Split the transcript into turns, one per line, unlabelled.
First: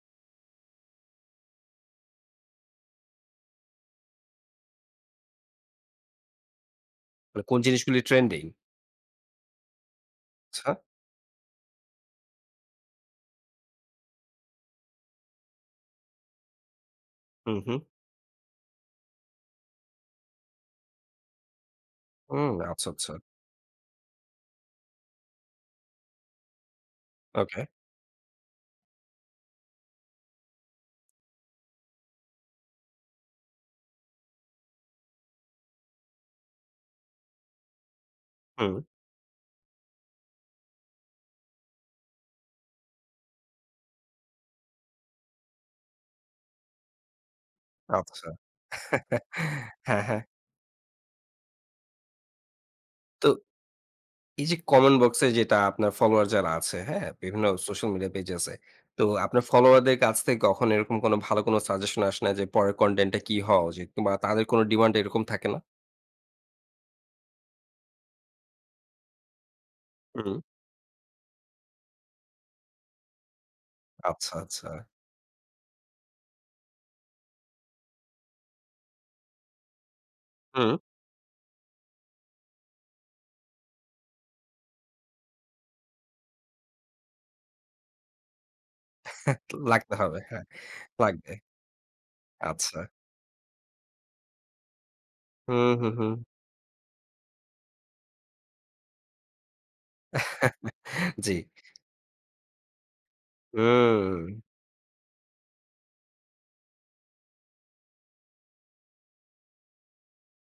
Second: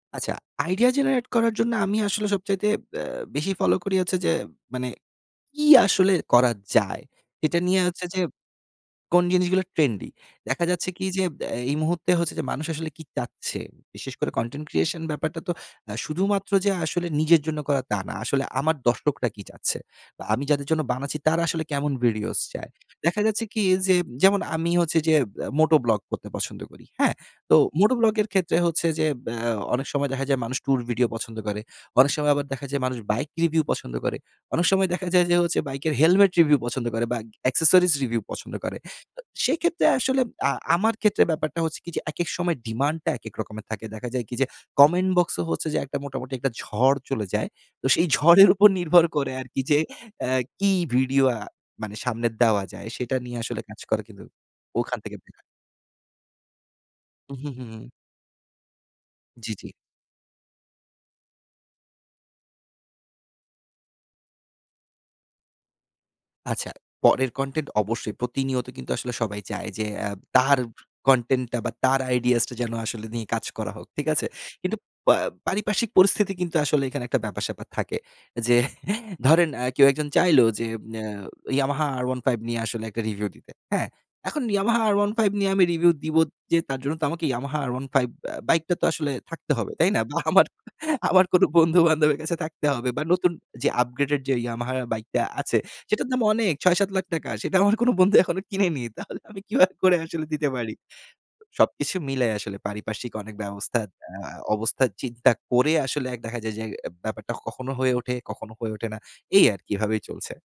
আচ্ছা, idea generate করার জন্য আমি আসলে সবচাইতে আ বেশি ফলো করি হচ্ছে যে মানে, কি আসলে করা যায়?
মানে
এটা
কোন
নিয়ে
জিনিসগুলি
হচ্ছে যে
ট্রেন্ডিং?
কোন জিনিসগুলো ট্রেন্ডি? দেখা
আচ্ছা।
যাচ্ছে কি? যে, এ এই মুহূর্তে হচ্ছে যে মানুষ আসলে কী চাচ্ছে? বিশেষ করে কনটেন্ট ক্রিয়েশন ব্যাপারটা তো অ্যা শুধুমাত্র যে আসলে নিজের
হু,
জন্য করা,
হু।
তা না। আসলে আমার দর্শকরা কী চাচ্ছে? তো আমি যাদের জন্য বানাচ্ছি, তারা আসলে কেমন ভিডিওস
হুম,
চায়।
আচ্ছা, আচ্ছা।
দেখা যাচ্ছে কি? যে যেমন, আমি হচ্ছে যে এ মোটো ব্লগ করতে পছন্দ করি। হ্যাঁ? তো
ওকে।
মোটো ব্লগ এর ক্ষেত্রে হচ্ছে যে, আ অনেক সময় দেখা যায় মানুষ টুর ভিডিও পছন্দ করে। অনেক সময় আবার দেখা যায় মানুষ বাইক রিভিউ পছন্দ করে। অনেক সময় দেখা যায় যে হচ্ছে, বাইকের হেলমেট রিভিউ পছন্দ করে বা অ্যাক্সেসরিজ রিভিউ পছন্দ করে।
হুম।
তো সেক্ষেত্রে আসলে আ আমার ক্ষেত্রে ব্যাপারটা হচ্ছে কি? যে, একেক সময় ডিমান্ড টা একেক রকমের থাকে। দেখা যায় কি? যে, কমেন্ট বক্স হচ্ছে যে মোটামুটি একটা ঝড় চলে যায়। তো সেই
আচ্ছা।
ঝড়ের উপর নির্ভর করে আরকি যে,
হ্যাঁ, হ্যাঁ।
অ্যা কি ভিডিও আ মানে সামনে দেওয়া যায়? সেটা
তো
নিয়ে আসলে কাজ করে কিন্তু
এই যে কমেন্ট
ওখান থেকে
বক্স এ
দেয়া
যেটা আপনার ফলোওয়ার যারা আছে, হ্যাঁ?
হু,
বিভিন্ন
হু, হু,
সোশ্যাল
হু।
মিডিয়া পেজেস এ। তো আপনার
জ্বি, জ্বি।
ফলোওয়ার দের কাছ থেকে কখনো এরকম কোনো, ভালো কোনো সাজেশন আসে না যে, পরের কনটেন্ট টা কি হওয়া উচিত কিংবা তাদের কোনো ডিমান্ড এরকম থাকে না?
আচ্ছা, পরের কনটেন্ট অবশ্যই, প্রতিনিয়ত কিন্তু আসলে সবাই চায় যে, আ
হুম।
তার কনটেন্ট টা বা তার আইডিয়াস টা যেন আসলে নিয়ে কাজ করা হোক। ঠিক আছে?
আচ্ছা, আচ্ছা।
কিন্তু পা পারিপার্শ্বিক পরিস্থিতি কিন্তু আসলে এখানে একটা ব্যাপার-স্যাপার থাকে। যে ধরেন আ কেউ একজন চাইল যে,
হুম।
ইম অ্যা Yamaha R15 নিয়ে আসলে একটা রিভিউ দিতে। হ্যাঁ? এখন Yamaha R15 নিয়ে আমি রিভিউ দিব যে, তার জন্য তো আমাকে Yamaha R15 ব্য বাইকটা তো আসলে থাকতে হবে, তাই
লাগতে
না? বা
হবে।
আমার,
হ্যাঁ।
আমার
লাগবে।
কোনো বন্ধুবান্ধবের কাছে থাকতে
আচ্ছা।
হবে বা নতুন যে আপগ্রেডেড যে Yamaha বাইকটা
হু,
আছে,
হু,
সেটার দাম
হু।
অনেক! ৬-৭ লাখ টাকা। সেটা আমার কোনো বন্ধু এখনো কিনেনি। তাহলে আমি কিভাবে করে আসলে দিতে পারি?
জ্বি।
সবকিছু মিলে আসলে, পারিপার্শ্বিক অনেক ব্যবস্থা, আ
হুম।
অবস্থার চিন্তা করে আসলে এক দেখা যায় যে এ ব্যাপারটা কখনো হয়ে ওঠে, কখনো হয়ে ওঠে না। এই আরকি, এভাবেই চলছে।